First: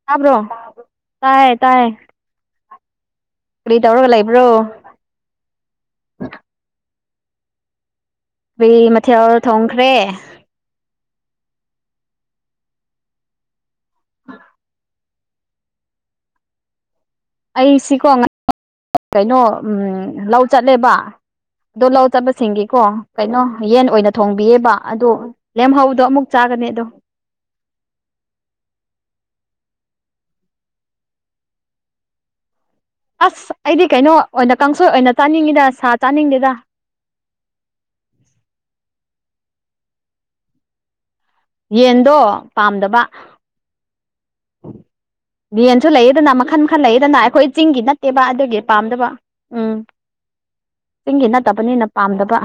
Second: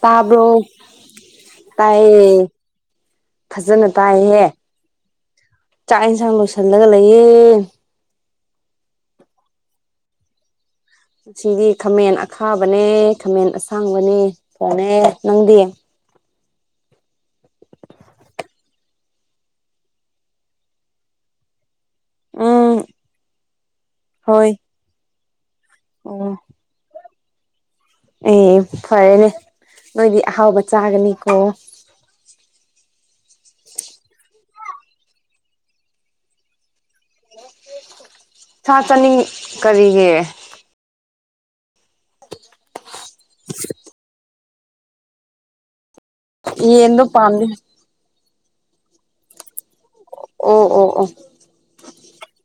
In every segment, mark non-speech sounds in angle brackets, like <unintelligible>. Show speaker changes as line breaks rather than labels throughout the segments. ꯇꯕꯣ
ꯇꯥꯕ꯭ꯔꯣ ꯇꯥꯏ ꯇꯥꯏ
ꯇꯥꯏꯌꯦ
ꯀꯔꯤ
ꯐꯖꯅ
ꯇꯧꯔꯒ
ꯇꯥꯏꯍꯦ
ꯂꯩꯕ꯭ꯔꯣ
ꯆꯥꯛ ꯏꯟꯁꯥꯡ ꯂꯣꯏꯁꯤꯜꯂꯒ ꯂꯩꯌꯦ
ꯃꯊꯦꯜ ꯊꯣꯡꯈ꯭ꯔꯦ
ꯉꯁꯤꯗꯤ ꯈꯥꯃꯦꯟ ꯑꯈꯥꯕꯅꯦ ꯈꯥꯃꯦꯟ ꯑꯁꯥꯡꯕꯅꯦ ꯊꯣꯡꯉꯦ ꯅꯪꯗꯤ
ꯑꯩꯁꯤꯀꯣ ꯉ ꯀꯩꯅꯣ ꯂꯧ ꯆꯠꯂꯦꯕ ꯑꯗꯣ ꯂꯧ <unintelligible> ꯆꯠ
ꯎꯝ
ꯆꯠꯕꯁꯤꯡꯒꯤꯀꯣ ꯀꯩꯅꯣ ꯌꯦꯟ ꯑꯣꯏꯅ
ꯍꯣꯏ
ꯊꯣꯡꯕꯤꯌꯦꯕ ꯑꯗꯣ ꯂꯦꯝꯍꯧꯗꯣ ꯑꯃꯨꯛ
ꯑꯣ
ꯆꯥꯒꯅꯤ ꯑꯗꯣ
ꯑꯦ ꯐꯔꯦꯅꯦ ꯅꯣꯏꯗꯤ ꯑꯍꯥꯎꯕ ꯆꯥꯒꯅꯤꯀꯣ
ꯑꯁ ꯑꯩꯗꯤ ꯀꯩꯅꯣ ꯑꯣꯏꯅ ꯀꯥꯡꯁꯣꯏ ꯑꯣꯏꯅ ꯆꯥꯅꯤꯡꯉꯤꯗ ꯁꯥ ꯆꯥꯅꯤꯡꯗꯦꯗ
ꯊ ꯆꯅꯤ ꯀꯔꯤꯒꯤ
ꯌꯦꯟꯗꯣ ꯄꯥꯝꯗꯕ
<inaudible>
ꯚꯦꯟꯁꯨ ꯂꯩꯌꯦꯗꯅ ꯃꯈꯟ ꯃꯈꯟ
ꯌꯦꯟꯗꯣ
ꯂꯩꯌꯦꯗꯅ
ꯄꯥꯝꯗꯦ
ꯑꯩꯈꯣꯏ ꯆꯤꯡꯒꯤ ꯅꯠꯇꯦ ꯇꯦꯕꯥ ꯑꯗꯨꯒꯤ ꯄꯥꯝꯗꯕ ꯎꯝ
ꯑꯣ ꯑꯣ ꯑꯣ
ꯐꯠꯇꯕꯅꯤꯅ ꯄꯥꯝꯗꯕ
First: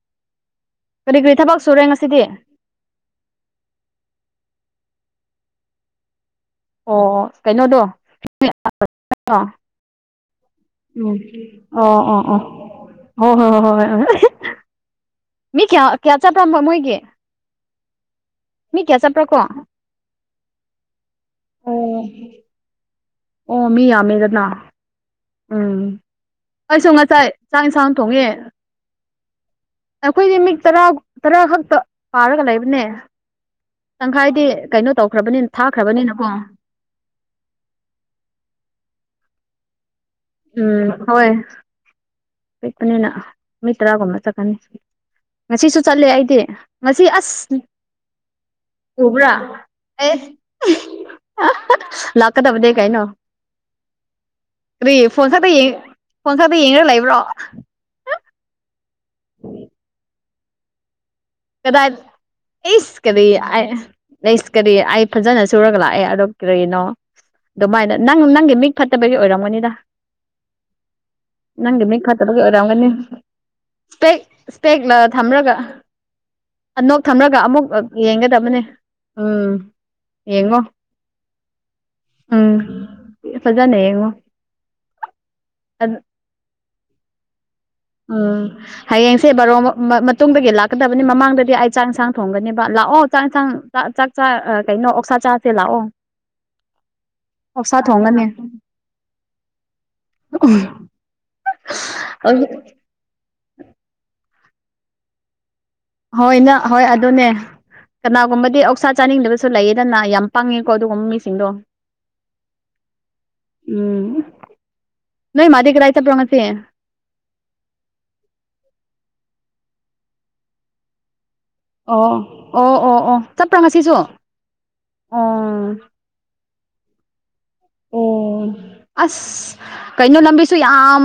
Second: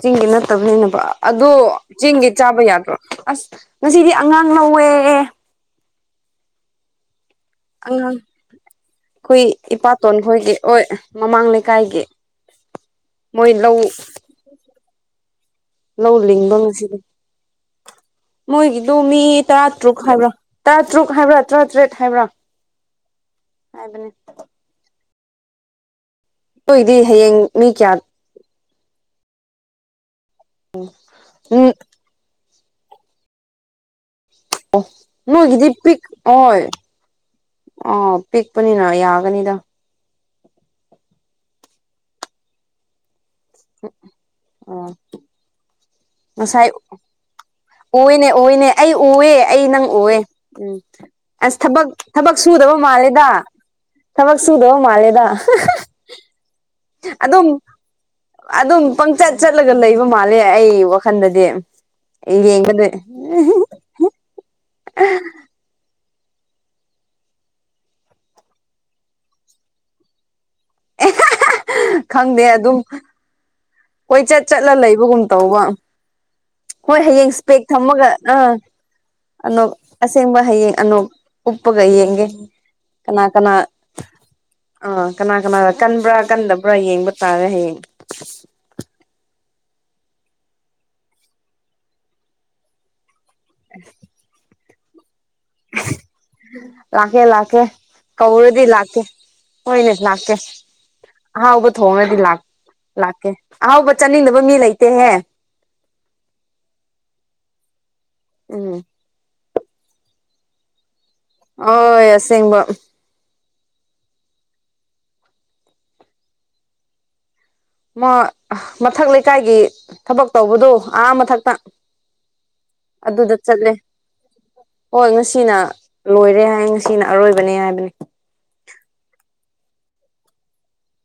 ꯆꯦꯡꯒꯤ ꯅꯠꯇꯕꯅꯤꯅꯕ
ꯀꯔꯤ ꯀꯔꯤ
ꯑꯗꯣ
ꯊꯕꯛ ꯁꯨꯔꯦ ꯉꯁꯤꯗꯤ
ꯆꯦꯡꯒꯤ ꯆꯥꯕ ꯌꯥꯗ꯭ꯔꯣ ꯑꯁ ꯉꯁꯤꯗꯤ ꯑꯉꯥꯡ ꯂꯧꯋꯦ
ꯑꯣ ꯀꯩꯅꯣꯗꯣ
ꯑꯉꯥꯡ ꯑꯩꯈꯣꯏ ꯏꯄꯥꯇꯣꯟ ꯍꯒꯦ ꯑꯣꯏ
ꯎꯝ ꯑꯣ ꯑꯣ ꯑꯣ ꯑꯣ ꯍꯣꯏ
ꯃꯣꯏ
ꯍ
ꯂꯧ
ꯍꯣꯏ ꯍꯣꯏ ꯃꯤ ꯀꯌꯥ
ꯂꯧ
ꯀꯌꯥ ꯆꯠꯄ꯭ꯔꯥ
ꯂꯤꯡꯕ
ꯃꯣꯏꯒꯤ
ꯉꯁꯤꯗꯤ ꯃꯣꯏꯒꯤꯗꯣ
ꯀꯌꯥ
ꯃꯤ
ꯆꯠꯄ꯭ꯔꯥ ꯀꯣ
ꯇꯔꯥ ꯇꯔꯨꯛ ꯍꯥꯏꯕ꯭ꯔ ꯇꯔꯥ ꯇꯔꯨꯛ ꯍꯥꯏꯕ꯭ꯔꯥ ꯇꯔꯥ ꯇꯔꯦꯠ
ꯑꯣ
ꯍꯥꯏꯕ꯭ꯔꯥ
ꯑꯣ ꯃꯤ
ꯍꯥꯏꯕꯅꯦ
ꯌꯥꯝꯃꯦꯗꯅ ꯎꯝ ꯑꯩꯁꯨ
ꯅꯣꯏꯒꯤꯗꯤ
ꯉꯁꯥꯏ
ꯍꯌꯦꯡ
ꯆꯥꯛ
ꯃꯤ
ꯌꯦꯟꯁꯥꯡ
ꯀꯌꯥ
ꯊꯣꯡꯉꯦ ꯑꯩꯈꯣꯏꯗꯤ ꯃꯤ ꯇꯔꯥ ꯇꯔꯥ
ꯎꯝ
ꯈꯛꯇ ꯄꯥꯔꯒ ꯂꯩꯕꯅꯦ ꯇꯪꯈꯥꯏꯗꯤ
ꯑꯣ
ꯀꯩꯅꯣ ꯇꯧꯈ꯭ꯔꯕꯅꯤꯅ
ꯅꯣꯏꯗꯤꯞ ꯄꯤꯛ
ꯊꯥꯈ꯭ꯔꯕꯅꯤꯅꯀꯣ
ꯑ ꯑꯣ ꯄꯤꯛꯄꯅꯤꯅ ꯌꯥꯒꯅꯤꯗ
ꯎꯝ ꯍꯣꯏ ꯄꯤꯛꯄꯅꯤꯅ ꯅꯨꯃꯤꯠ ꯇꯔꯥꯒꯨꯝꯕ ꯆꯠꯀꯅꯤ
ꯑꯥ
ꯉꯁꯤꯁꯨ ꯆꯠꯂꯦ ꯑꯩꯗꯤ ꯉꯁꯤ ꯑꯁ
ꯎꯨꯏꯅꯦ ꯎꯨꯏꯅꯦ ꯑꯩ
ꯎꯕ꯭ꯔꯥ
ꯎꯨꯏꯌꯦ ꯑꯩ ꯅꯪ
ꯑꯦ
ꯎꯨꯏꯌꯦ ꯎꯝ ꯑꯁ ꯊꯕꯛ ꯊꯕꯛ
ꯂꯥꯛꯀꯗꯕꯅꯦ
ꯁꯨꯗꯕ
ꯀꯩꯅꯣ
ꯃꯥꯜꯂꯦꯗ ꯊꯃꯛ ꯁꯨꯗꯣ ꯃꯥꯂꯦꯗ
ꯄꯪ ꯂꯩ <unintelligible>
ꯑꯗꯨꯝ ꯑꯗꯨꯝ ꯄꯪꯆꯠ ꯆꯠꯂꯒ ꯂꯩꯕ ꯃꯥꯜꯂꯦ ꯑꯩ ꯈꯟꯗꯗꯤ
ꯀꯗꯥꯏꯗ
ꯌꯦꯡꯒꯗ
ꯑꯩꯁ ꯀꯔꯤ ꯑꯩ ꯑꯩꯁ ꯀꯔꯤ ꯑꯩ ꯐꯖꯅ ꯁꯨꯔꯒ ꯂꯥꯛꯑꯦ ꯑꯗꯣ ꯀꯔꯤꯅꯣ ꯑꯗꯨꯃꯥꯏꯅ ꯅꯪ ꯅꯪꯒꯤ ꯃꯤꯛ ꯐꯠꯇꯕꯒꯤ ꯑꯣꯏꯔꯝꯒꯅꯤꯗ ꯅꯪꯒꯤ ꯃꯤꯠ ꯐꯠꯇꯕꯒꯤ
ꯈꯪꯗꯦ ꯑꯗꯨꯝ
ꯑꯣꯏꯔꯒꯅꯤ ꯁꯄꯦꯛꯦꯛ
ꯀꯣꯏꯆꯠ ꯆꯠꯂ
ꯁꯄꯦꯛꯦꯛꯂ
ꯂꯩꯕꯒꯨꯝ
ꯊꯝ꯭ꯔꯒ
ꯇꯧꯕ
ꯅꯣꯛ
ꯍꯣꯏ ꯍꯌꯦꯡ
ꯊꯝꯂꯒ ꯑꯃꯨꯛ
ꯏꯁꯄꯦꯛ ꯊꯝꯃꯒ ꯑꯥ
ꯌꯦꯡꯒꯗꯕꯅꯦ ꯎꯝ
ꯑꯅꯣꯛ ꯑꯁꯦꯡꯕ
ꯌꯦꯡꯉꯣ
ꯍꯌꯦꯡ ꯑꯅꯣꯛ ꯎꯞꯄꯒ ꯌꯦꯡꯒꯦ ꯀꯅꯥ ꯀꯅꯥ
ꯁꯖꯥꯅꯦ ꯌꯦꯉ
ꯑꯥ ꯀꯅꯥ ꯀꯅꯥꯗ ꯀꯟꯕ꯭ꯔꯥ ꯀꯟꯗꯕ꯭ꯔꯥ ꯌꯦꯡꯕ ꯇꯥꯔꯦ ꯍꯌꯦꯡ
ꯎꯝ ꯍꯌꯦꯡꯁꯦ ꯕꯔꯣ ꯃꯇꯨꯡꯗꯒꯤ ꯂꯥꯛꯀꯗꯕꯅꯤ ꯃꯃꯥꯡꯗꯗꯤ ꯑꯩ ꯆꯥꯛ ꯏꯟꯁꯥꯡ ꯊꯣꯡꯒꯅꯦꯕ ꯂꯥꯛꯑꯣ ꯍꯛ ꯆꯥꯡ ꯌꯦꯟꯁꯥꯡꯥꯛ ꯆꯥꯛ ꯆꯥ ꯀꯩꯅꯣ ꯑꯣꯛꯁꯥ ꯆꯥꯁꯦ ꯂꯥꯛꯑꯣ
ꯂꯥꯛꯀꯦ ꯂꯥꯛꯀꯦ
ꯑꯣꯛꯁꯥ ꯊꯣꯡꯒꯅꯤ
ꯀꯧꯔꯗꯤ ꯂꯥꯛꯀꯦ ꯍꯣꯏꯅꯦ ꯂꯥꯛꯀꯦ ꯑꯍꯥꯎꯕ ꯊꯣꯡꯉꯒꯗꯤ ꯂꯥꯛꯀꯦ ꯑꯍꯥꯎꯕ ꯆꯥꯅꯤꯡꯗꯕ ꯃꯤ ꯂꯩꯇꯦꯍꯦ
ꯍꯣꯏ ꯅ ꯍꯣꯏ ꯑꯗꯨꯅꯦ ꯀꯅꯥꯒꯨꯝꯕꯗꯤ
ꯎꯝ
ꯑꯣꯛꯁꯥ ꯆꯥꯅꯤꯡꯗꯕꯁꯨ ꯂꯩꯌꯦꯗꯅ ꯌꯥꯝ ꯄꯥꯡꯪꯉꯦꯀꯣ ꯑꯗꯨꯒꯨꯝ ꯃꯤ
ꯑꯣꯏ ꯑꯁꯦꯡꯕ
ꯎꯝ ꯅꯣꯏ ꯃꯥꯗꯤ ꯀꯗꯥꯥꯏ ꯆꯠꯄ꯭ꯔꯣꯉꯁꯤ
ꯃꯊꯛ ꯂꯩꯀꯥꯏꯒꯤ ꯊꯕꯛ ꯇꯧꯕꯗꯣ ꯑꯍꯥ ꯃꯊꯛꯇ
ꯑꯣ ꯑꯣ ꯑꯣ ꯑꯣ
ꯑꯗꯨꯗ
ꯆꯠꯄ꯭ꯔꯥ
ꯆꯠꯂꯦ
ꯉꯁꯤꯁꯨ ꯑꯣ
ꯍꯣꯏ ꯉꯁꯤꯅ ꯂꯣꯏꯔꯦ ꯍꯥꯏꯌꯦ ꯉꯁꯤꯅ ꯑꯔꯣꯏꯕꯅꯦ ꯍꯥꯏꯕꯅꯤ
ꯑꯁ ꯀꯩꯅꯣ ꯂꯝꯕꯤꯁꯨ ꯌꯥꯝ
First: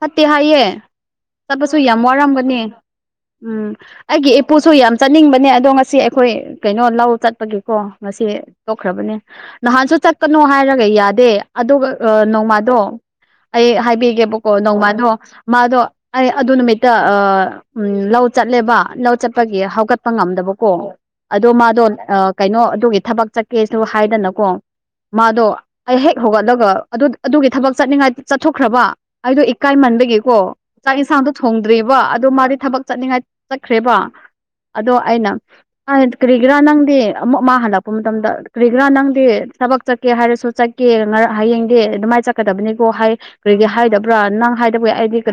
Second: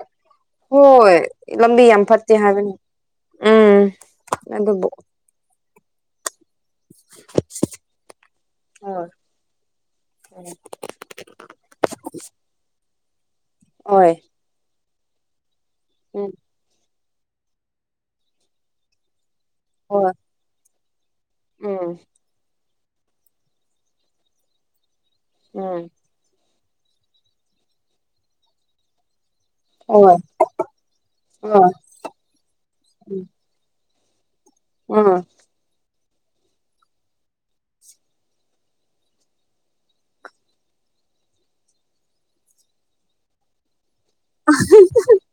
ꯐꯠꯇꯦ ꯍꯥꯏꯌꯦ
ꯍꯣꯏ
ꯆꯠꯄꯁꯨ
ꯂꯝꯕꯤ
ꯌꯥꯝ
ꯐꯠꯇꯦ ꯍꯥꯏꯕꯅꯤ
ꯋꯥꯔꯝꯒꯅꯤ ꯎꯝ ꯑꯩꯒꯤ ꯏꯄꯨꯁꯨ
ꯑꯗꯨꯕꯨ
ꯌꯥꯝ ꯆꯠꯅꯤꯡꯕꯅꯦ ꯑꯗꯣ ꯉꯁꯤ ꯑꯩꯈꯣꯏ ꯀꯩꯅꯣ ꯂꯧ ꯆꯠꯄꯒꯤꯀꯣ ꯉꯁꯤ
ꯍꯣꯏ
ꯇꯣꯛꯈ꯭ꯔꯕꯅꯦ ꯅꯍꯥꯟꯁꯨ ꯆꯠꯀꯅꯨ ꯍꯥꯏꯔ ꯈꯔꯒ ꯌꯥꯗꯦ ꯑꯗꯨꯒ ꯅꯣꯡꯃꯥꯗꯣ ꯑꯩ
ꯍꯣꯏ
ꯍꯥꯏꯕꯤꯒꯦꯕꯀꯣ ꯅꯣꯡꯃꯥꯗꯣ ꯃꯥꯗꯣ ꯑꯩ
ꯎꯝ
ꯑꯗꯨ ꯅꯨꯃꯤꯠꯇ ꯎ ꯂꯧ ꯆꯠꯂꯦꯕ ꯂꯧ ꯆ ꯠꯄꯒꯤ ꯍꯧꯒꯠꯄ
ꯍꯣꯏ
ꯉꯝꯗꯕꯀꯣ ꯑꯗꯣ ꯃꯥꯗꯣ
ꯎꯝ
ꯀꯩꯅꯣ ꯑꯗꯨꯒꯤ ꯊꯕꯛ ꯆꯠꯀꯦꯁꯨ ꯍꯥꯏꯗꯅꯀꯣ ꯃꯥꯗꯣ
ꯎꯝ
ꯑꯩ ꯍꯦꯛ ꯍꯧꯒꯠꯂꯒ ꯑꯗꯨ ꯑꯗꯨꯒꯤ ꯊꯕꯛ ꯆꯠꯅꯤꯡꯉꯥꯏ ꯆꯠꯊꯣꯛꯈ꯭ꯔꯕ ꯑꯩꯗꯣ
ꯑꯣ
ꯏꯀꯥꯏꯃꯟꯕꯒꯤꯀꯣ ꯆꯥꯛ ꯌꯦꯟꯁꯥꯡꯗꯣ ꯊꯣꯡꯗ꯭ꯔꯤꯕꯔꯤꯕ ꯑꯗꯨꯣ ꯃꯥꯗꯤ ꯊꯕꯛ ꯆꯠꯅꯤꯡꯉꯥꯏ
ꯎꯝ
ꯆꯠꯈ꯭ꯔꯦꯕ ꯑꯗꯣ ꯑꯅ ꯀꯔꯤꯒꯤꯔꯥ ꯅꯪꯗꯤ ꯑꯃꯨꯛ ꯃꯥ ꯍꯜꯂꯛꯄ ꯃꯇꯝꯗ ꯀꯔꯤꯒꯤꯔꯥ ꯅꯪꯗꯤ ꯊꯕꯛ ꯆꯠꯀꯦ ꯍꯥꯏꯔꯁꯨ ꯆꯠꯀꯦ ꯍꯌꯦꯡꯗ ꯑꯗꯨꯃꯥꯏꯅ ꯆꯠꯀꯗꯕꯅꯤꯀꯣ ꯍꯥꯏ ꯀꯔꯤ ꯍꯥꯏꯗ ꯭ꯔꯥ ꯅꯪ ꯍꯥꯏꯗꯕ ꯌꯥ ꯑꯩꯗꯤ ꯀ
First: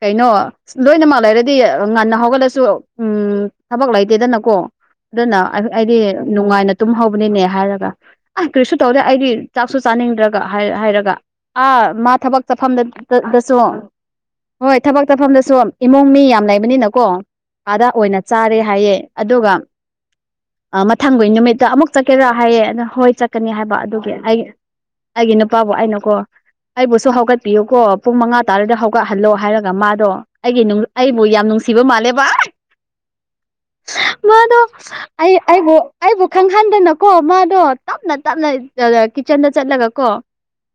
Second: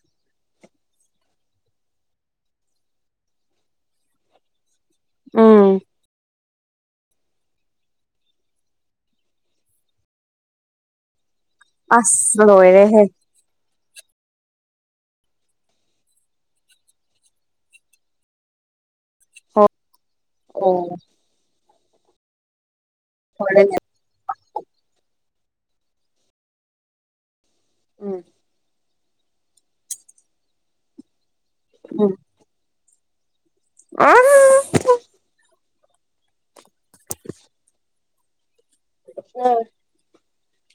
ꯀꯩꯅꯣ ꯂꯣꯏꯅꯃꯛ ꯂꯩꯔꯗꯤ ꯉꯟꯅ ꯍꯧꯒꯠꯂꯁꯨ ꯎꯝ ꯊꯕꯛ ꯂꯩꯇꯦꯗꯅꯀꯣ ꯑꯗꯨꯅ
ꯎꯝ
ꯑꯩꯗꯤ ꯅꯨꯡꯉꯥꯏꯅ ꯇꯨꯝꯍꯧꯕꯅꯤꯅꯦ ꯍꯥꯏꯔꯒ ꯑꯩ ꯀꯔꯤꯁꯨ ꯇꯧꯗꯦ ꯑꯩꯗꯤ ꯆꯥꯛꯁꯨ ꯆꯥꯅꯤꯡꯗ꯭ꯔꯒ ꯍꯥꯏꯔꯒ ꯑꯥ ꯃꯥ ꯊꯕꯛ
ꯑꯁ ꯂꯣꯏꯔꯦꯍꯦ
ꯆꯠꯐꯝꯗꯁꯨ ꯍꯣꯏ ꯊꯕꯛ ꯇꯧꯐꯝꯗꯁꯨ ꯏꯃꯨꯡ ꯃꯤ ꯌꯥꯝ ꯂꯩꯕꯅꯤꯅꯀꯣ ꯑꯥꯗꯥ ꯑꯣꯏꯅ ꯆꯥꯔꯦ ꯍꯥꯏꯌꯦꯦ ꯑꯗꯨꯒ
ꯍꯣꯏ
ꯑ
ꯑꯣ
ꯃꯊꯪꯒꯤꯩ ꯅꯨꯃꯤꯠꯇ ꯑꯃꯨꯛ ꯆꯠꯀꯦꯔꯥ ꯍꯥꯏꯌꯦ ꯑꯗ ꯍꯣꯏ ꯆꯠꯀꯅꯤ ꯍꯥꯏꯕ
ꯍꯣꯔꯦꯟꯅꯦ
ꯑꯗꯨ ꯑꯩ ꯑꯩꯒꯤ ꯅꯨꯄꯥꯕꯨ ꯑꯩꯅꯀꯣ ꯑꯩꯕꯨꯁꯨ ꯍꯧꯒꯠꯄꯤꯌꯨꯀꯣ ꯄꯨꯡ
ꯎꯝ
ꯃꯉꯥ ꯇꯥꯔꯗ ꯍꯧꯒꯠ ꯀꯍꯜꯂꯣ ꯍꯥꯏꯔꯒ ꯃꯥꯗꯣ ꯑꯩꯒꯤ ꯑꯩꯕꯨ ꯌꯥꯝ ꯅꯨꯡꯁꯤꯕ ꯃꯥꯜꯂꯦ
ꯎꯝ
ꯚ
ꯑꯥ
ꯃꯥꯗ ꯑꯩ ꯑꯩꯕꯨ ꯑꯩꯕꯨ ꯈꯪꯍꯟꯗꯅꯀꯣ ꯃꯥꯗꯣ ꯇꯞꯅ ꯇꯞꯅ
ꯎꯝ
ꯀꯤꯠꯆꯟꯗ ꯆꯠꯂꯒ ꯀꯣ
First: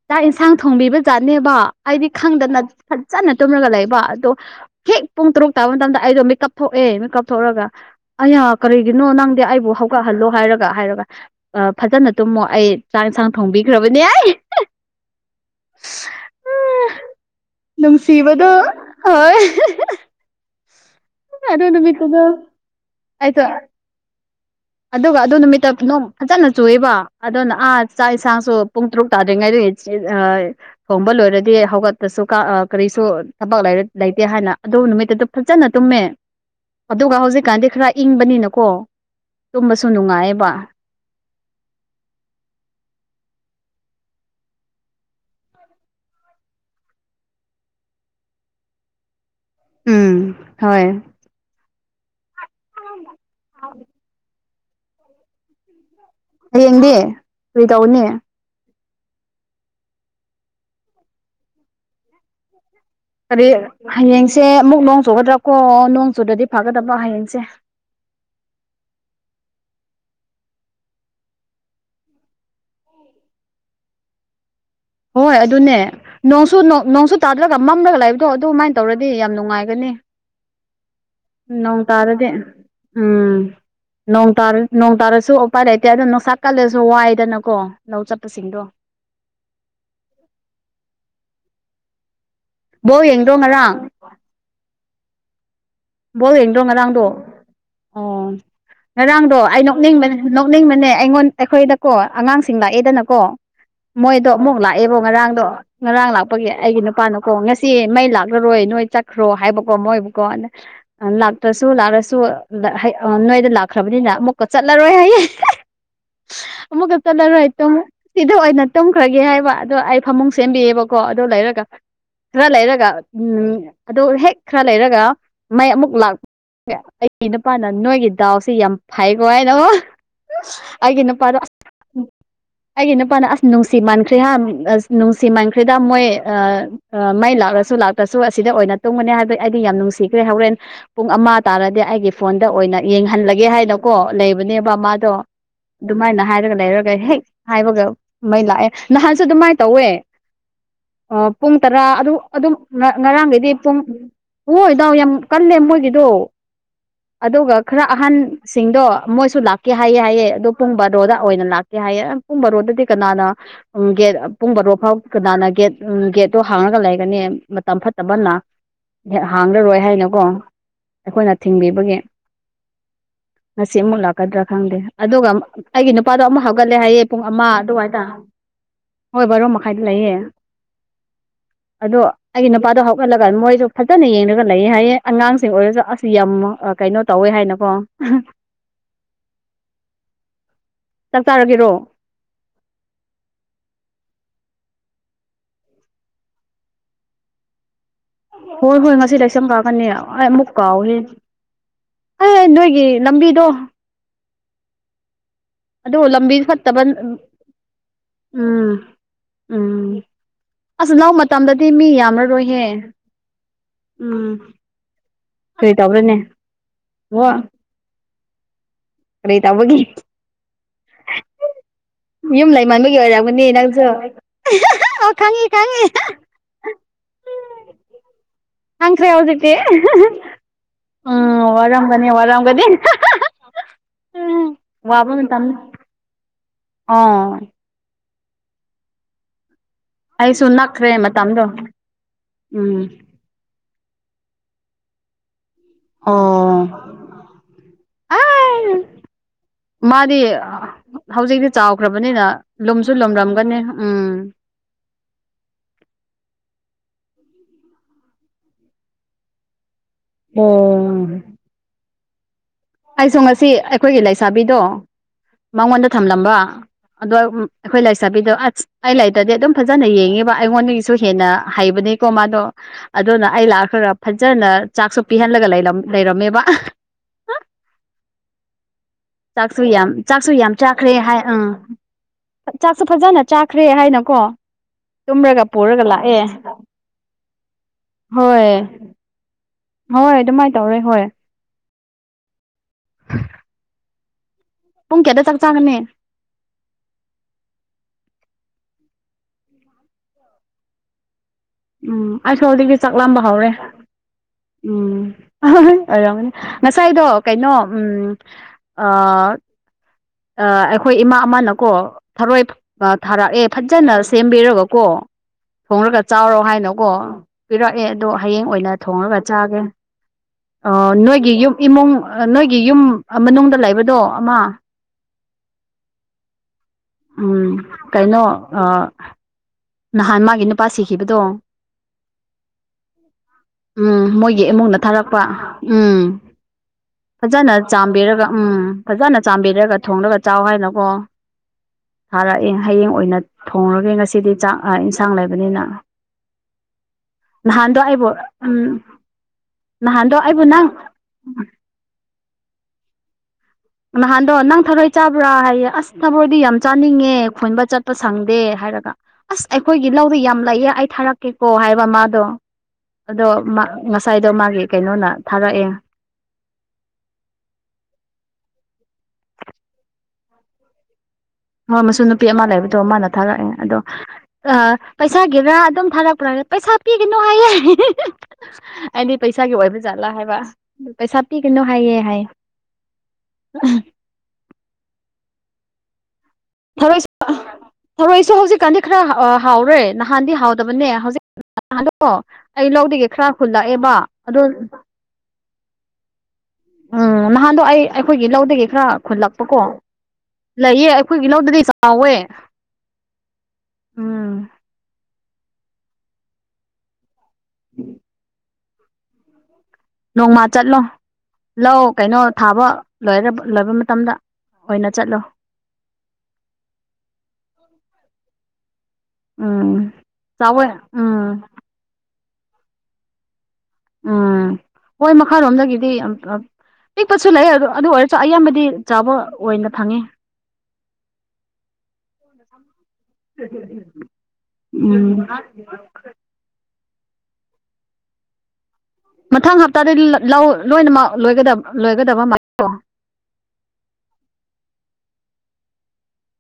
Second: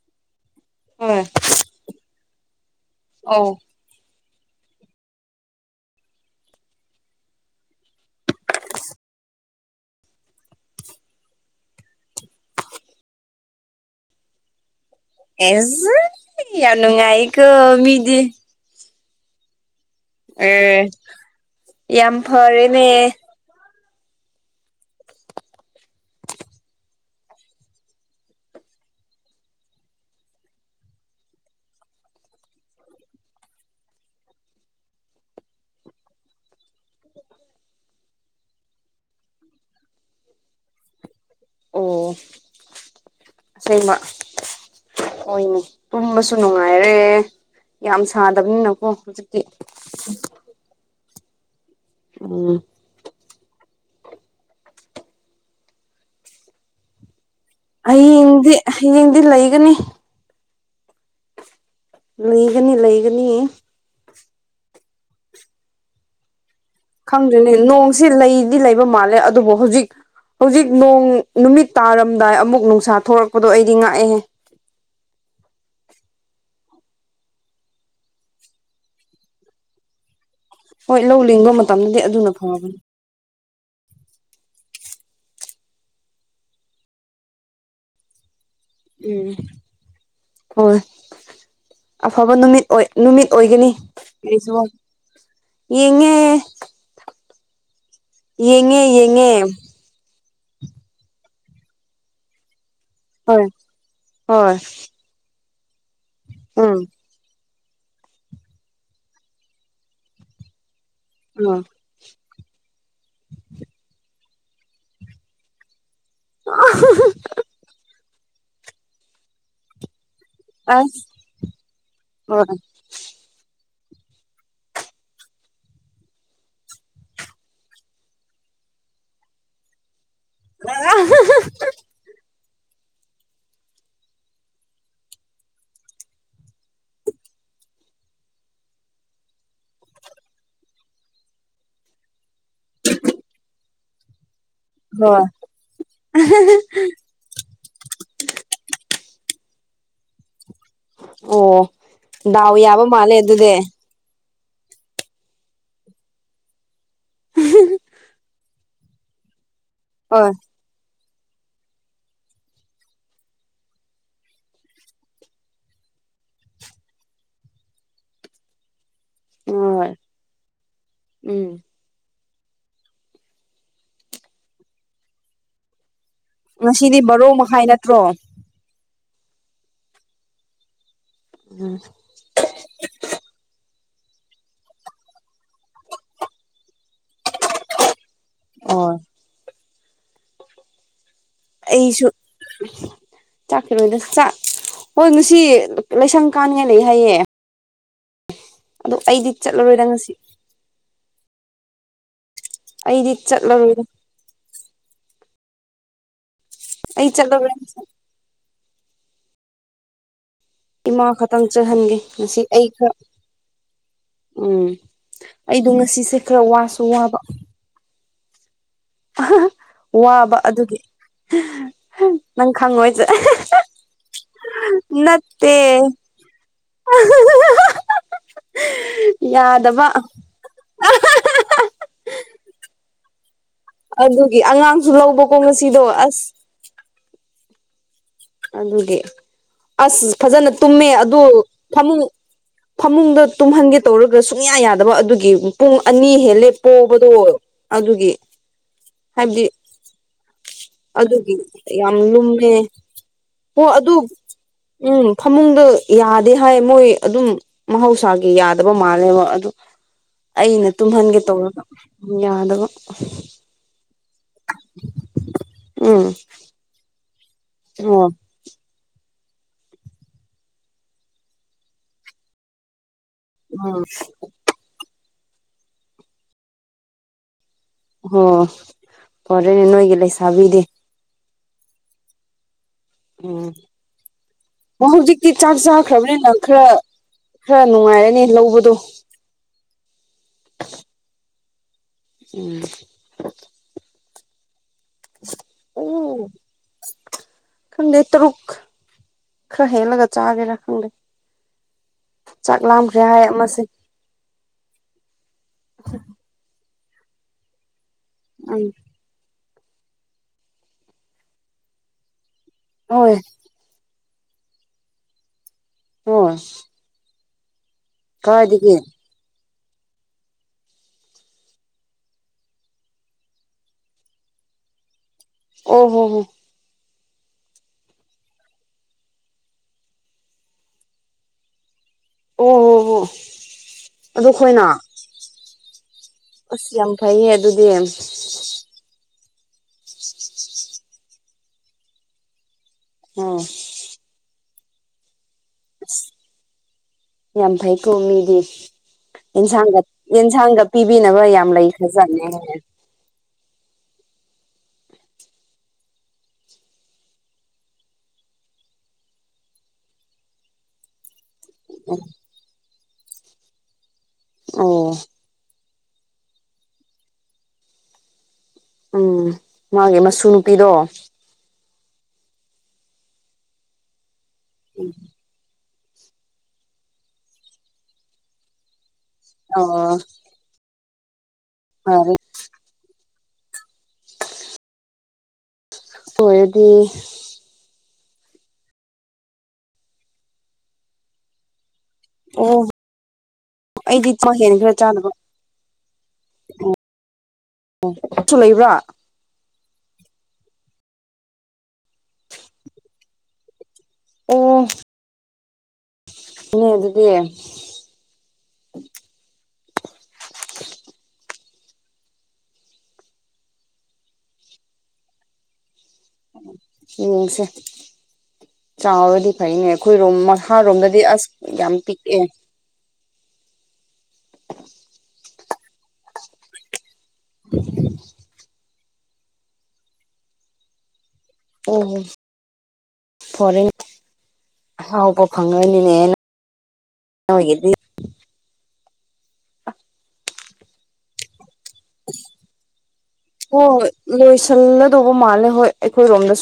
ꯆꯥꯛ ꯏꯟꯁꯥꯡ
ꯍꯣꯏ
ꯊꯣꯡꯕꯤꯕꯖꯥꯠꯅꯦꯕ ꯑꯩꯗꯤ ꯈꯪꯗꯅ ꯐꯖꯅ
ꯑꯧ
ꯇꯨꯝꯔꯒ ꯂꯩꯕ ꯑꯗꯣ ꯍꯦꯛ ꯄꯨꯡ ꯇꯔꯨꯛ ꯇꯥꯕ ꯃꯇꯝꯗ ꯑꯩꯗꯣ ꯃꯤꯀꯞ ꯊꯣꯛꯑꯦ ꯃꯤꯀꯞ ꯊꯣꯛꯑꯒ ꯑꯌꯥ ꯀꯔꯤꯒꯤꯅꯣ ꯅꯪꯗꯤ ꯑꯩꯕꯨ ꯍꯧꯒꯠꯍꯜꯂꯣ ꯍꯥꯏꯔꯒ ꯍꯥꯏꯔꯒ ꯑ ꯐꯖꯅ ꯇꯨꯝꯃꯣ ꯑꯩ ꯆꯥꯛ ꯌꯦꯟꯁꯥꯡ ꯊꯣꯡꯕꯤꯈ꯭ꯔꯕꯅꯦ ꯍꯥꯏ
ꯑꯦ ꯌꯥꯝ ꯅꯨꯡꯉꯥꯏꯀꯣ ꯃꯤꯗꯤ
ꯅꯨꯡꯁꯤꯕꯗꯣ ꯍꯣꯏ
ꯑꯦ ꯌꯥꯝ ꯐꯔꯦꯅꯦ
ꯍꯥꯏꯣ ꯑꯗꯨꯒ ꯑꯗꯨ ꯅꯨꯃꯤꯠꯇ ꯅꯣꯡ ꯐꯖꯅ ꯆꯨꯕ ꯑꯗꯨꯅ ꯑꯥ ꯆꯥꯛ ꯌꯦꯁꯥꯡꯁꯨ ꯄꯨꯡ ꯇꯔꯨꯛ ꯇꯥꯗ꯭ꯔꯤꯉꯩꯗ ꯑ <unintelligible> ꯊꯣꯡꯕ ꯂꯣꯏꯔꯗꯤ ꯍꯧꯒꯠꯇꯄꯁꯨ ꯀꯔꯤꯁꯨ ꯊꯕꯛ ꯂꯩꯇꯦ ꯍꯥꯏꯅ ꯑꯗꯨ ꯅꯨꯃꯤꯠꯇ ꯑꯗꯨ ꯐꯖꯅ ꯇꯨꯝꯃꯦ ꯑꯗꯨꯒ ꯍꯧꯖꯤꯛꯀꯥꯟꯗꯤ ꯈꯔ ꯏꯪꯕꯅꯤꯅꯀꯣ ꯇꯨꯝꯕꯁꯨ ꯅꯨꯡꯉꯥꯏꯌꯦꯕ
ꯑꯣ ꯑꯁꯦꯡꯕ ꯍꯣꯏꯅꯦ ꯇꯨꯝꯕꯁꯨ ꯅꯨꯡꯉꯥꯏꯔꯦ ꯌꯥꯝ ꯁꯥꯗꯕꯅꯤꯅꯀꯣ ꯍꯧꯖꯤꯛꯤ
ꯎꯝ ꯍꯣꯏ
ꯑꯣ
ꯍꯥꯎ ꯎ <unintelligible> ꯍꯌꯦꯡꯗꯤ ꯀꯔꯤ ꯇꯧꯅꯤ
ꯍꯌꯦꯡꯗꯤ ꯍꯌꯦꯡꯗꯤ ꯂꯩꯒꯅꯤ ꯂꯩꯒꯅꯤ ꯂꯩꯒꯅꯤ
ꯀꯔꯤ ꯍꯌꯦꯡꯁꯦ ꯑꯃꯨꯛ ꯅꯣꯡ ꯆꯨꯒꯗ꯭ꯔꯥ ꯀꯣ ꯅꯣꯡ ꯆꯨꯗꯗꯤ ꯐꯒꯗꯕ ꯍꯌꯦꯡꯁꯦ
ꯈꯪꯗ꯭ꯔꯤꯅꯦ ꯅꯣꯡꯁꯤ ꯂꯩꯗꯤ ꯂꯩꯕ ꯃꯥꯜꯂꯦ ꯑꯗꯨꯕꯨ ꯍꯧꯖꯤꯛ ꯍꯧꯖꯤꯛ ꯅꯣꯡ ꯅꯨꯃꯤꯠ ꯇꯥꯔꯝꯗꯥꯏ ꯑꯃꯨꯛ ꯅꯨꯡꯁꯥ ꯊꯣꯛꯣꯔꯛꯄꯗꯣ ꯑꯩꯗꯤ ꯉꯥꯛꯑꯦꯍꯦ
ꯍꯣꯏ ꯑꯗꯨꯅꯦ ꯅꯣꯡꯁꯨ ꯅꯣꯡꯁꯨ ꯇꯥꯗ꯭ꯔꯒ ꯃꯝꯂꯒ ꯂꯥꯛꯏꯕꯗꯣ ꯑꯗꯨꯃꯥꯏꯅ ꯇꯧꯔꯗꯤ ꯌꯥꯝ ꯅꯨꯡꯉꯥꯏꯒꯅꯤ
ꯍꯣꯏ ꯂꯧ ꯂꯤꯡꯕ
ꯅꯣꯡ
ꯃꯇꯝꯗꯗꯤ
ꯇꯥꯔꯗꯤ
ꯑꯗꯨꯅ ꯐꯪꯉꯕꯅꯤ
ꯎꯝ ꯅꯣꯡ ꯇꯥꯔꯁꯨ ꯎꯄꯥꯏ ꯂꯩꯇꯦ ꯑꯗꯨꯗꯣ ꯅꯨꯡꯁꯥ ꯀꯜꯂꯁꯨ ꯋꯥꯏꯗꯅꯀꯣ ꯂꯧ ꯆꯠꯄꯁꯤꯡꯗꯣ
ꯎꯝ ꯍꯣꯏ ꯑꯐꯕ ꯅꯨꯃꯤꯠ
ꯕꯣꯜ
ꯅꯨꯃꯤꯠ
ꯌꯦꯡꯗ꯭ꯔꯣ
ꯑꯣꯏꯒꯅꯤ
ꯉꯔꯥꯡ
ꯀꯁꯨ
ꯕꯣ ꯌꯦꯡꯗ꯭ꯔꯣ ꯉꯔꯥꯡꯗꯣ ꯑꯣ
ꯌꯦꯡꯉꯦ ꯌꯦꯡꯉꯦ
ꯉꯔꯥꯡꯗꯣ ꯑꯩꯅ ꯅꯣꯛꯅꯤꯡꯕꯅꯦ ꯅꯣꯛꯅꯤꯡꯕꯅꯦ ꯑꯩꯉꯣꯟ ꯑꯩꯈꯣꯏꯗꯀꯣ ꯑꯉꯥꯡꯁꯤꯡ ꯂꯥꯛꯑꯦꯗꯅ ꯀꯣ
ꯍꯣꯏ
ꯃꯣꯏꯗꯣ
ꯍꯣꯏ
ꯑꯃꯨꯛ ꯂꯥꯛꯑꯦꯕꯣ ꯉꯔꯥꯡꯗꯣ ꯉꯔꯥꯡ ꯂꯥꯛꯄꯒꯤ
ꯎꯝ
ꯑꯩꯒꯤ ꯅꯨꯄꯥꯅꯀꯣ ꯉꯁꯤ ꯁꯤ ꯃꯩ ꯂꯥꯛꯂꯔꯣꯏ ꯅꯣꯏ ꯆꯠꯈ꯭ꯔꯣ ꯍꯥꯏꯕꯀꯣ ꯃꯣꯏꯕꯨꯀꯣ ꯑꯗ
ꯎꯝ
ꯂꯥꯛꯇ꯭ꯔꯁꯨ ꯂꯥꯛꯂꯁꯨ ꯅꯣꯏꯗ ꯂꯥꯛꯈ꯭ꯔꯕꯅꯤꯅ ꯑꯃꯨꯛꯀ ꯆꯠꯂꯔꯣꯏ ꯍꯥꯏꯌꯦ ꯑꯃꯨꯛꯀ ꯆꯠꯂꯔꯣꯏ ꯇꯨꯝ ꯁꯤꯗ ꯑꯣꯏꯅ ꯇꯨꯝꯈ꯭ꯔꯒꯦ ꯍꯥꯏꯕ ꯑꯗꯣ ꯐꯃꯨꯡ ꯁꯦꯝꯕꯤꯌꯦꯕꯀꯣ
ꯑꯁ
ꯑꯗꯨ ꯂꯩꯔꯒ ꯈꯔ
ꯍꯣꯏ
ꯂꯩꯔꯒ ꯎꯝ ꯑꯗꯣ ꯍꯦꯛ ꯈꯔ ꯂꯩꯔꯒ ꯃꯩ ꯑꯃꯨꯛ ꯂꯥꯛꯄꯦ ꯑꯩꯒꯤ ꯅꯨꯄꯥꯅ ꯅꯣꯏꯒꯤ ꯗꯥꯎꯁꯤ ꯌꯥꯝ ꯐꯩꯀꯣ ꯍꯥꯏꯅꯣ ꯍꯥꯏꯦꯅ ꯄ ꯑꯩꯒꯤ ꯅꯨꯄꯥꯅ ꯑꯁ ꯅꯨꯡꯁꯤ ꯃꯥꯟꯈ꯭ꯔꯦꯍ ꯑꯁ ꯅꯨꯡꯁꯤ ꯃꯟꯈ꯭ꯔꯦꯗ ꯃꯣꯏ ꯑ ꯃꯩ ꯂꯥꯛꯂꯁꯨ ꯂꯥꯛꯇ꯭ꯔꯁꯨ ꯑꯁꯤꯗ ꯑꯣꯏꯅ ꯇꯨꯝꯒꯅꯤ ꯍꯥꯏꯕ ꯑꯩꯗꯤ ꯌꯥꯝ ꯅꯨꯡꯁꯤ ꯁꯤꯈ꯭ꯔꯦ ꯍꯣꯔꯦꯟ ꯄꯨꯡ ꯑꯃ ꯇꯥꯔꯗꯤ ꯑꯩꯒꯤ ꯐꯣꯟꯗ ꯑꯣꯏꯅ ꯌꯦꯡꯍꯜꯂꯒꯦ ꯍꯥꯏꯅ ꯀꯣ ꯂꯩꯕꯅꯦꯕ ꯃꯥꯗꯣ
ꯍꯣꯏ
ꯑꯗꯨꯃꯥꯏꯅ ꯍꯥꯏꯔꯒ ꯂꯩꯔꯒ ꯍꯦꯛ ꯍꯥꯏꯕꯒ ꯃꯩ ꯂꯥꯛꯑꯦ ꯅꯍꯥꯟꯁꯨ ꯑꯗꯨꯃꯥꯏꯅ ꯇꯧꯋꯦ ꯑ ꯄꯨꯡ
ꯑꯣ
ꯇꯔꯥ ꯑꯗꯨ ꯑꯗꯨꯝ
ꯗꯥꯎ ꯌꯥꯕ ꯃꯥꯜꯂꯦ
ꯉꯔꯥꯡꯈꯩꯗꯤ
ꯑꯗꯨꯗꯤ
ꯄꯨꯡ ꯍꯣꯏꯣꯏ ꯗꯥꯎ ꯌꯥꯝ ꯀꯜꯂꯦ ꯃꯣꯏꯒꯤꯗꯣ ꯑꯗꯨꯒ ꯈꯔ ꯑꯍꯟꯁꯤꯡꯗꯣ ꯃꯣꯏꯁꯨ ꯂꯥꯛ ꯂꯀꯦ ꯍꯥꯏꯑꯌꯦ ꯍꯥꯏꯑꯌꯦ
ꯍꯣꯏ
ꯑꯗꯨꯣ ꯄꯨꯝꯕ ꯔꯣꯗ ꯑꯣꯏꯅ ꯂꯥꯛꯀꯦ ꯍꯥꯏꯌꯦ ꯄꯨꯝꯕ ꯔꯣꯗꯗꯤ ꯀꯅꯥꯅ ꯎ ꯒꯦꯠ ꯄꯨꯡ ꯔꯣ ꯐꯥꯎ ꯀꯅꯥꯅ ꯒꯦꯠ ꯎ ꯒꯦꯠꯇꯣ ꯍꯥꯡꯉꯒ ꯂꯩꯒꯅꯤ ꯃꯇꯝ ꯐꯠꯇꯕꯅ ꯍꯥꯡꯂꯔꯣꯏ
ꯍꯣꯏ
ꯍꯥꯏꯅꯀꯣ ꯑꯩꯈꯣꯏꯅ
ꯎꯝ
ꯊꯤꯡꯕꯤꯕꯒꯤ ꯉꯁꯤ ꯑꯃꯨꯛ ꯂꯥꯛꯀꯗ꯭ꯔꯥ ꯈꯪꯗꯦ ꯑꯗꯨꯒ ꯑꯩꯒꯤ ꯅꯨꯄꯥꯗꯣ ꯑꯃꯨꯛ ꯍꯧ ꯒꯠꯂꯦ
ꯉꯁꯤꯗꯤ
ꯍꯥꯏꯌꯦ ꯄꯨꯡ
ꯕꯥꯔꯣ
ꯑꯃ
ꯃꯈꯥꯏ ꯅꯠꯇ꯭ꯔꯣ
ꯑꯗꯨꯋꯥꯥꯏꯗ ꯍꯣꯏ ꯕꯥꯔꯣ ꯃꯈꯥꯏꯗ ꯂꯩꯌꯦ ꯑꯗꯣ ꯑꯩꯒꯤ ꯅꯨꯄꯥꯗꯣ ꯍꯧꯒꯠꯂꯒ ꯃꯣꯏꯁꯨ ꯐꯖꯅ ꯌꯦꯡ ꯂꯩ ꯍꯥꯏꯌꯦ ꯑꯉꯥꯡꯁꯤꯡ ꯑꯣꯏꯔꯁꯨ ꯑꯁ ꯌꯥꯝ ꯀꯩꯅꯣ ꯇꯧꯋꯦ ꯍꯥꯏꯅꯀꯣ
ꯑꯣ
ꯆꯥꯛ ꯆꯔꯒꯦ
ꯑꯩꯁꯨ ꯆꯥꯛꯈꯤꯔꯣꯏꯗ ꯍꯣꯏ ꯉꯁꯤ ꯂꯥꯏꯁꯪ ꯀꯥꯅꯤꯡꯉꯥꯏ ꯂꯩ ꯍꯥꯏꯌꯦ
ꯍꯣꯏ ꯍꯣꯏ
ꯑꯗꯣ
ꯉꯁꯤ
ꯑꯩꯗꯤ
ꯂꯥꯏꯁꯝ
ꯆꯠꯂꯔꯣꯏꯗ
ꯀꯥꯀꯅꯤ
ꯉꯁꯤ
ꯑꯩ ꯑꯃꯨꯛ ꯀꯥꯎꯍꯦ ꯍ ꯅꯣꯏꯒꯤ
ꯑꯩꯗꯤ
ꯂꯝꯕꯤꯗꯣ
ꯆꯠꯂꯔꯣꯏꯗ
ꯑꯗꯣ ꯂꯝꯕꯤ ꯐꯠꯇꯕ
ꯑꯩ ꯆꯠꯂꯔꯣꯏ
ꯎꯝ ꯎꯝ ꯑꯁ ꯅꯎ
ꯏꯃꯥ ꯈꯛꯇꯪ
ꯃꯇꯝꯗꯗꯤ ꯃꯤ
ꯆꯠꯍꯟꯒꯦ ꯉꯁꯤ
ꯌꯥꯝꯔꯔꯣꯏꯍꯦ
ꯑꯩ ꯈꯔ
ꯎꯝ ꯀꯩ
ꯑꯩꯗꯣ
ꯇ꯭ꯔꯅꯦ
ꯉꯁꯤꯁꯦ ꯈꯔ ꯋꯥꯁꯨ ꯋꯥꯕ
ꯑꯣ ꯔꯦ ꯇꯕꯒꯤ
ꯋꯥꯕ ꯑꯗꯨꯒꯤ
ꯌꯨꯝ
ꯅꯪ ꯈꯪꯉꯣꯏ
ꯂꯩꯃꯟꯕꯒꯤ ꯑꯣꯏꯔꯔꯕꯅꯤ ꯅꯪꯁꯨ ꯑꯣ ꯈꯪꯉꯤ ꯈꯪꯉꯤ
ꯎ <unintelligible>
ꯍꯪꯈ꯭ꯔꯦ ꯍꯧꯖꯤꯛꯇꯤ ꯎꯝ ꯋꯥꯔꯝꯒꯅꯤ ꯋꯥꯔꯝꯒꯅꯤ
ꯑꯗꯨꯒꯤ
ꯎꯝ
ꯑꯉꯥꯡꯁꯨ ꯂꯧꯕꯀꯣ ꯉꯁꯤꯗꯣ ꯑꯁ
ꯑꯥ
ꯑꯗꯨꯦ ꯑꯁ
ꯑꯩꯁꯨ
ꯐꯖꯅ ꯇꯨꯝꯃꯦ
ꯅꯛꯈ꯭ꯔꯦ
ꯑꯗꯣ
ꯃꯇꯝꯗꯣ
ꯐꯃꯨꯡ
ꯎꯝ
ꯐꯃꯨꯡꯗ ꯇꯨꯝꯍꯟꯒꯦ ꯇꯧꯔꯒ ꯁꯨꯡꯌꯥ ꯌꯥꯗꯕ ꯑꯗꯨꯒꯤ ꯄꯨꯡ ꯑꯅꯤ
ꯑꯣ
ꯍꯦꯜꯂꯦꯞꯄꯣꯕꯗꯣ ꯑꯗꯨꯒꯤ
ꯑꯥꯏ
ꯍꯥꯏꯕꯗꯤ
ꯃꯥꯗꯤ
ꯑꯗꯨꯒꯤ
ꯍꯧꯖꯤꯛꯇꯤ
ꯌꯥꯝ
ꯆꯥꯎꯈ꯭ꯔꯕꯅꯤꯅ
ꯂꯨꯝꯃꯦ
ꯂꯨꯝꯁꯨ ꯂꯨꯝꯔꯝꯒꯅꯤ
ꯍꯣꯏ ꯑꯗꯨ
ꯎꯝ
ꯎꯝ ꯐꯃꯨꯡꯗ ꯌꯥꯗꯦ ꯍꯥꯏ ꯃꯣꯏ ꯑꯗꯨꯝ ꯃꯍꯧꯁꯥꯒꯤ ꯌꯥꯗꯕ ꯃꯥꯅꯦꯦ ꯑꯗꯨ
ꯑꯣ
ꯑꯩꯅ ꯇꯨꯝꯍꯟꯒꯦ ꯇꯧꯔꯒ ꯌꯥꯗꯕ
ꯑꯩꯁꯨ ꯉꯁꯤ ꯑꯩꯈꯣꯏꯒꯤ ꯂꯩꯁꯥꯕꯤꯗꯣ ꯃꯉꯣꯟꯗ
ꯎꯝ
ꯊꯝꯂꯝꯕ ꯑꯗꯣ ꯑꯩꯈꯣꯏ
ꯑꯣ
ꯂꯥꯏꯁꯥꯕꯤꯗꯣ ꯑꯁ ꯑꯩ ꯂꯩꯇꯗꯤ ꯑꯗꯨꯝ ꯐꯖꯅ ꯌꯦꯡꯉꯤꯕ ꯑꯩꯉꯣꯟꯗꯒꯤꯁꯨ ꯍꯦꯟꯅ ꯍꯩꯕꯅꯤꯀꯣ ꯃꯥꯗꯣ ꯑꯗꯨꯅ ꯑꯩ ꯂꯥꯛ
ꯎꯝ
ꯈꯒ ꯐꯖꯅ ꯆꯥꯛꯁꯨ ꯄꯤꯍꯜꯂꯒ ꯂꯩꯔꯝꯃꯦꯕ
ꯑꯣ ꯐꯣꯔꯦꯅꯦ ꯅꯣꯏꯒꯤ ꯂꯩꯁꯥꯕꯤꯗꯤ
ꯥꯈ꯭ꯔꯦ ꯍꯥꯏ ꯑꯥ ꯆꯥꯛꯁꯨ ꯐꯖꯅ ꯆꯥꯈ꯭ꯔꯦ ꯍꯥꯏꯅꯀꯣ
ꯑꯣ ꯍꯧꯖꯤꯛꯇꯤ
ꯇꯨꯝꯔꯒ
ꯆꯥꯛ
ꯄꯨꯔꯒ ꯂꯥꯛꯑꯦ
ꯆꯥꯈ꯭ꯔꯕꯅꯤꯅ ꯈꯔ ꯈꯔ ꯅꯨꯡꯉꯥꯏꯔꯅꯤ
ꯍꯣꯏ
ꯂꯧꯕꯗꯣ
ꯍꯣꯏ ꯑꯗꯨꯃꯥꯏꯅ ꯇꯧꯔꯦ ꯍꯣꯏꯦ
ꯎꯝ
ꯎꯝ ꯄꯨꯡ ꯀꯌꯥꯇ ꯆꯥꯛ ꯆꯥꯒꯅꯤ
ꯈꯪꯗ‌ꯦ ꯇꯔꯨꯛ ꯈꯔ ꯍꯦꯜꯂꯒ ꯆꯥꯒꯦꯔꯥ ꯈꯪꯗꯦ
ꯎꯝ ꯑꯩ
ꯆꯥꯛ
ꯍꯧꯖꯤꯛꯗꯒꯤ
ꯂꯥꯝꯈ꯭ꯔꯦ ꯍꯥꯏ
ꯆꯥꯛꯂꯝꯝꯕ ꯍꯧꯔꯦ
ꯑꯃꯁꯦ
ꯎꯝ ꯍꯣꯏ ꯑꯣꯏꯔꯝꯒꯅꯤ ꯉꯁꯥꯏꯗꯣ ꯀꯩꯅꯣ ꯎꯝ
ꯎꯝ
ꯑꯩꯈꯣꯏ ꯏꯃꯥ ꯑꯃꯅꯀꯣ ꯊꯔꯣꯏ
ꯍꯣꯏ
ꯊꯥꯔꯛꯑꯦ ꯐꯖꯅ ꯁꯦꯝꯕꯤꯔꯕꯀꯣ ꯊꯣꯡꯂꯒ
ꯍꯣꯏ
ꯆꯥꯎꯔꯣ ꯍꯥꯏꯅꯀꯣ ꯄꯤꯔꯛꯑꯦ ꯑꯗꯣ ꯍꯌꯦꯡ ꯑꯣꯏꯅ
ꯀꯗꯥꯏꯗꯒꯤ
ꯊꯣꯡꯉꯒ ꯆꯥꯒꯦ ꯑꯣ ꯅꯣꯏꯒꯤ ꯌꯨꯝ ꯏꯃꯨꯡ ꯅꯣꯏꯒꯤ ꯌꯨꯝ ꯃꯅꯨꯡꯗ ꯂꯩꯕꯗꯣ ꯑꯃ
ꯑꯣ ꯍꯣ ꯍꯣ
ꯎꯝ ꯀꯩꯅꯣ ꯑ ꯅꯍꯥꯟ ꯃꯥꯒꯤ ꯅꯨꯄꯥ ꯁꯤꯈꯤꯕꯗꯣ
ꯑꯣ ꯍꯣ ꯍꯣ
ꯎꯝ
ꯑꯗꯨ
ꯃꯣꯏꯒꯤ
ꯑꯩꯈꯣꯏꯅ
ꯏꯃꯨꯡꯅ ꯊꯥꯔꯛꯄ ꯎꯝ
ꯑꯁ ꯌꯥꯝ ꯐꯩꯌꯦ ꯑꯗꯨꯗꯤ
ꯐꯖꯅ ꯆꯥꯝꯕꯤꯔꯒ ꯎꯝ ꯐꯖꯅ ꯆꯥꯝꯕꯤꯔꯒ ꯊꯣꯡꯂꯒ ꯆꯥꯎ ꯍꯥꯏꯅꯀꯣ ꯊꯔꯛꯑꯦ ꯍꯌꯦꯡ ꯑꯣꯏꯅ
ꯎꯝ
ꯊꯣꯡꯡꯂꯒꯦ ꯉꯁꯤꯗꯤ ꯆꯥꯛ ꯌꯦꯟꯁꯥꯡ ꯂꯩꯕꯅꯤꯅ
ꯑꯨꯁ
ꯅꯍꯥꯟꯗꯣ
ꯌꯥꯝꯐꯩꯏ ꯀ‌ꯣ
ꯑꯩꯕꯨ
ꯃꯗꯤ
ꯎꯝ
ꯑꯦꯟꯁꯥꯡꯒ
ꯅꯍꯥꯟꯗꯣ ꯑꯩꯕꯨ
ꯌꯦꯟꯁꯥꯡꯒ
ꯅꯪ
ꯄꯤꯕꯤꯅꯕ ꯌꯥꯝ ꯂꯩ ꯈꯔꯖꯠꯅꯤ
ꯅꯍꯥꯟꯗꯣ ꯅꯪ ꯊꯔꯣꯏ ꯆꯥꯕ꯭ꯔꯥ ꯍꯥꯏꯌꯦ ꯑꯁ ꯅꯕꯣꯏꯗꯤ ꯌꯥꯝ ꯆꯥꯅꯤꯡꯉꯦ ꯈꯣꯏꯕ ꯆꯠꯄ ꯁꯪꯗꯦ ꯍꯥꯏꯔꯒ ꯑꯁ ꯑꯩꯈꯣꯏꯒꯤ ꯂꯧꯗꯣ ꯌꯥꯝ ꯂꯩꯌꯦ ꯑꯩ ꯊꯥꯔꯛꯀꯦꯀꯣ ꯍꯥꯏꯕ ꯃꯥꯗꯣ ꯑꯗꯣ ꯉꯁꯥꯏꯗꯣ ꯃꯥꯒꯤ
ꯑꯣ
ꯀꯩꯅꯣꯅ ꯊꯥꯔꯛꯑꯦ
ꯎꯝ ꯃꯥꯒꯤ ꯃꯁꯨ ꯅꯨꯄꯤꯗꯣ
ꯍꯣꯏ ꯃꯁꯨ ꯅꯨꯄꯤ ꯑꯃ ꯂꯩꯕꯗꯣ ꯃꯥꯅ ꯊꯥꯔꯛꯑꯦ ꯑꯗꯣ ꯄꯩꯁꯥꯒꯤꯔꯥ ꯑꯗꯨꯝ ꯊꯥꯔꯛꯄ꯭ꯔꯥꯒ ꯄꯩꯁꯥ ꯄꯤꯒꯅꯨ ꯍꯥꯏꯌꯦ ꯑꯩꯗꯤ ꯄꯩꯁꯥꯒꯤ ꯑꯣꯏꯕ
ꯑꯣ
ꯖꯥꯠꯂꯥ ꯍꯥꯏꯕ ꯄꯩꯁ ꯄꯤꯒꯅꯣ ꯍꯥꯏꯌꯦꯑꯦ
ꯐꯔꯦ
ꯍꯥꯏꯌꯦ
ꯍꯣꯏ
ꯊꯔꯣꯏ ꯊꯔꯣꯏꯁꯨ ꯍꯧꯖꯤꯛꯀꯥꯟꯗꯤ ꯈꯔ ꯍꯥꯎꯔꯦ ꯅꯍꯥꯟꯗꯤ ꯍꯥꯎꯗꯕꯅꯦ ꯍꯧꯖꯤꯛ ꯑꯗꯣ
ꯑꯣ
ꯑꯩ ꯂꯧꯒꯦ ꯈꯔ ꯍꯨꯜꯂꯛꯑꯦꯕ
ꯑꯩꯗꯤ ꯃꯥ
ꯑꯗꯣ
ꯍꯦꯟꯈ꯭ꯔꯦ ꯆꯥꯅꯕ
ꯎꯝ ꯅꯍꯥꯟꯗꯣ ꯑꯩ ꯑꯩꯈꯣꯏꯒꯤ
ꯁꯨ
ꯂꯧꯗꯒꯤ
ꯂꯩꯕ꯭ꯔꯥ
ꯈꯔ ꯈꯨꯜꯂꯛꯄꯀꯣ ꯂꯩꯌꯦ ꯑꯩꯈꯣꯏꯒꯤ ꯂꯧꯗꯗꯤ ꯆꯥꯎꯋꯦ ꯎꯝ
ꯑꯣ ꯏ ꯑꯗꯨꯗꯤ
ꯎꯝ ꯅꯣꯡꯃ ꯆꯠꯂꯣ ꯂꯧ ꯀꯩꯅꯣ ꯊꯥꯕ ꯂꯣꯏ ꯂꯣꯏꯕ ꯃꯇꯝꯗ ꯑꯣꯏꯅ ꯆꯠꯂꯣ
ꯎꯝꯁꯦ ꯆꯥꯎ ꯑꯗꯨꯗꯤ ꯐꯩꯅꯦ
ꯎꯝ
ꯑꯩꯈꯣꯏꯔꯣꯝ
ꯆꯥꯎꯋꯦ
ꯃꯁꯥꯔꯣꯝꯗꯗꯤ ꯑꯁ
ꯎꯝ
ꯌꯥꯝ ꯄꯤꯛꯑꯦ
ꯎꯝ ꯍꯣꯏ ꯃꯈꯥꯔꯣꯝꯗꯒꯤꯗꯤ ꯄꯤꯛꯄꯁꯨ ꯂꯩ ꯑꯗꯨ ꯑꯗꯨ ꯑꯣꯏꯔꯁꯨ ꯑꯌꯥꯝꯕꯗꯤ ꯆꯥꯕ ꯑꯣꯏꯅ ꯐꯪꯉꯦ
ꯑꯣꯣ ꯐꯣꯔꯦꯟ ꯍꯥꯎꯕ
ꯎꯝ
ꯐꯪꯉꯅꯤꯅꯦꯅ ꯅꯣꯢꯒꯤꯗꯤ
ꯃꯊꯪ ꯍꯞꯇꯥꯗ ꯂꯧ ꯂꯣꯏꯅꯃꯛ ꯂꯣꯏꯒꯗꯕ ꯃꯥꯜꯂꯦꯀꯣ
ꯍꯣꯏ ꯍꯣꯏ ꯂꯣꯏꯁꯤꯜꯂꯗꯧꯕ ꯃꯥꯜꯂꯦ ꯍꯣꯏ ꯑꯩꯈꯣꯏꯔꯣꯝꯗ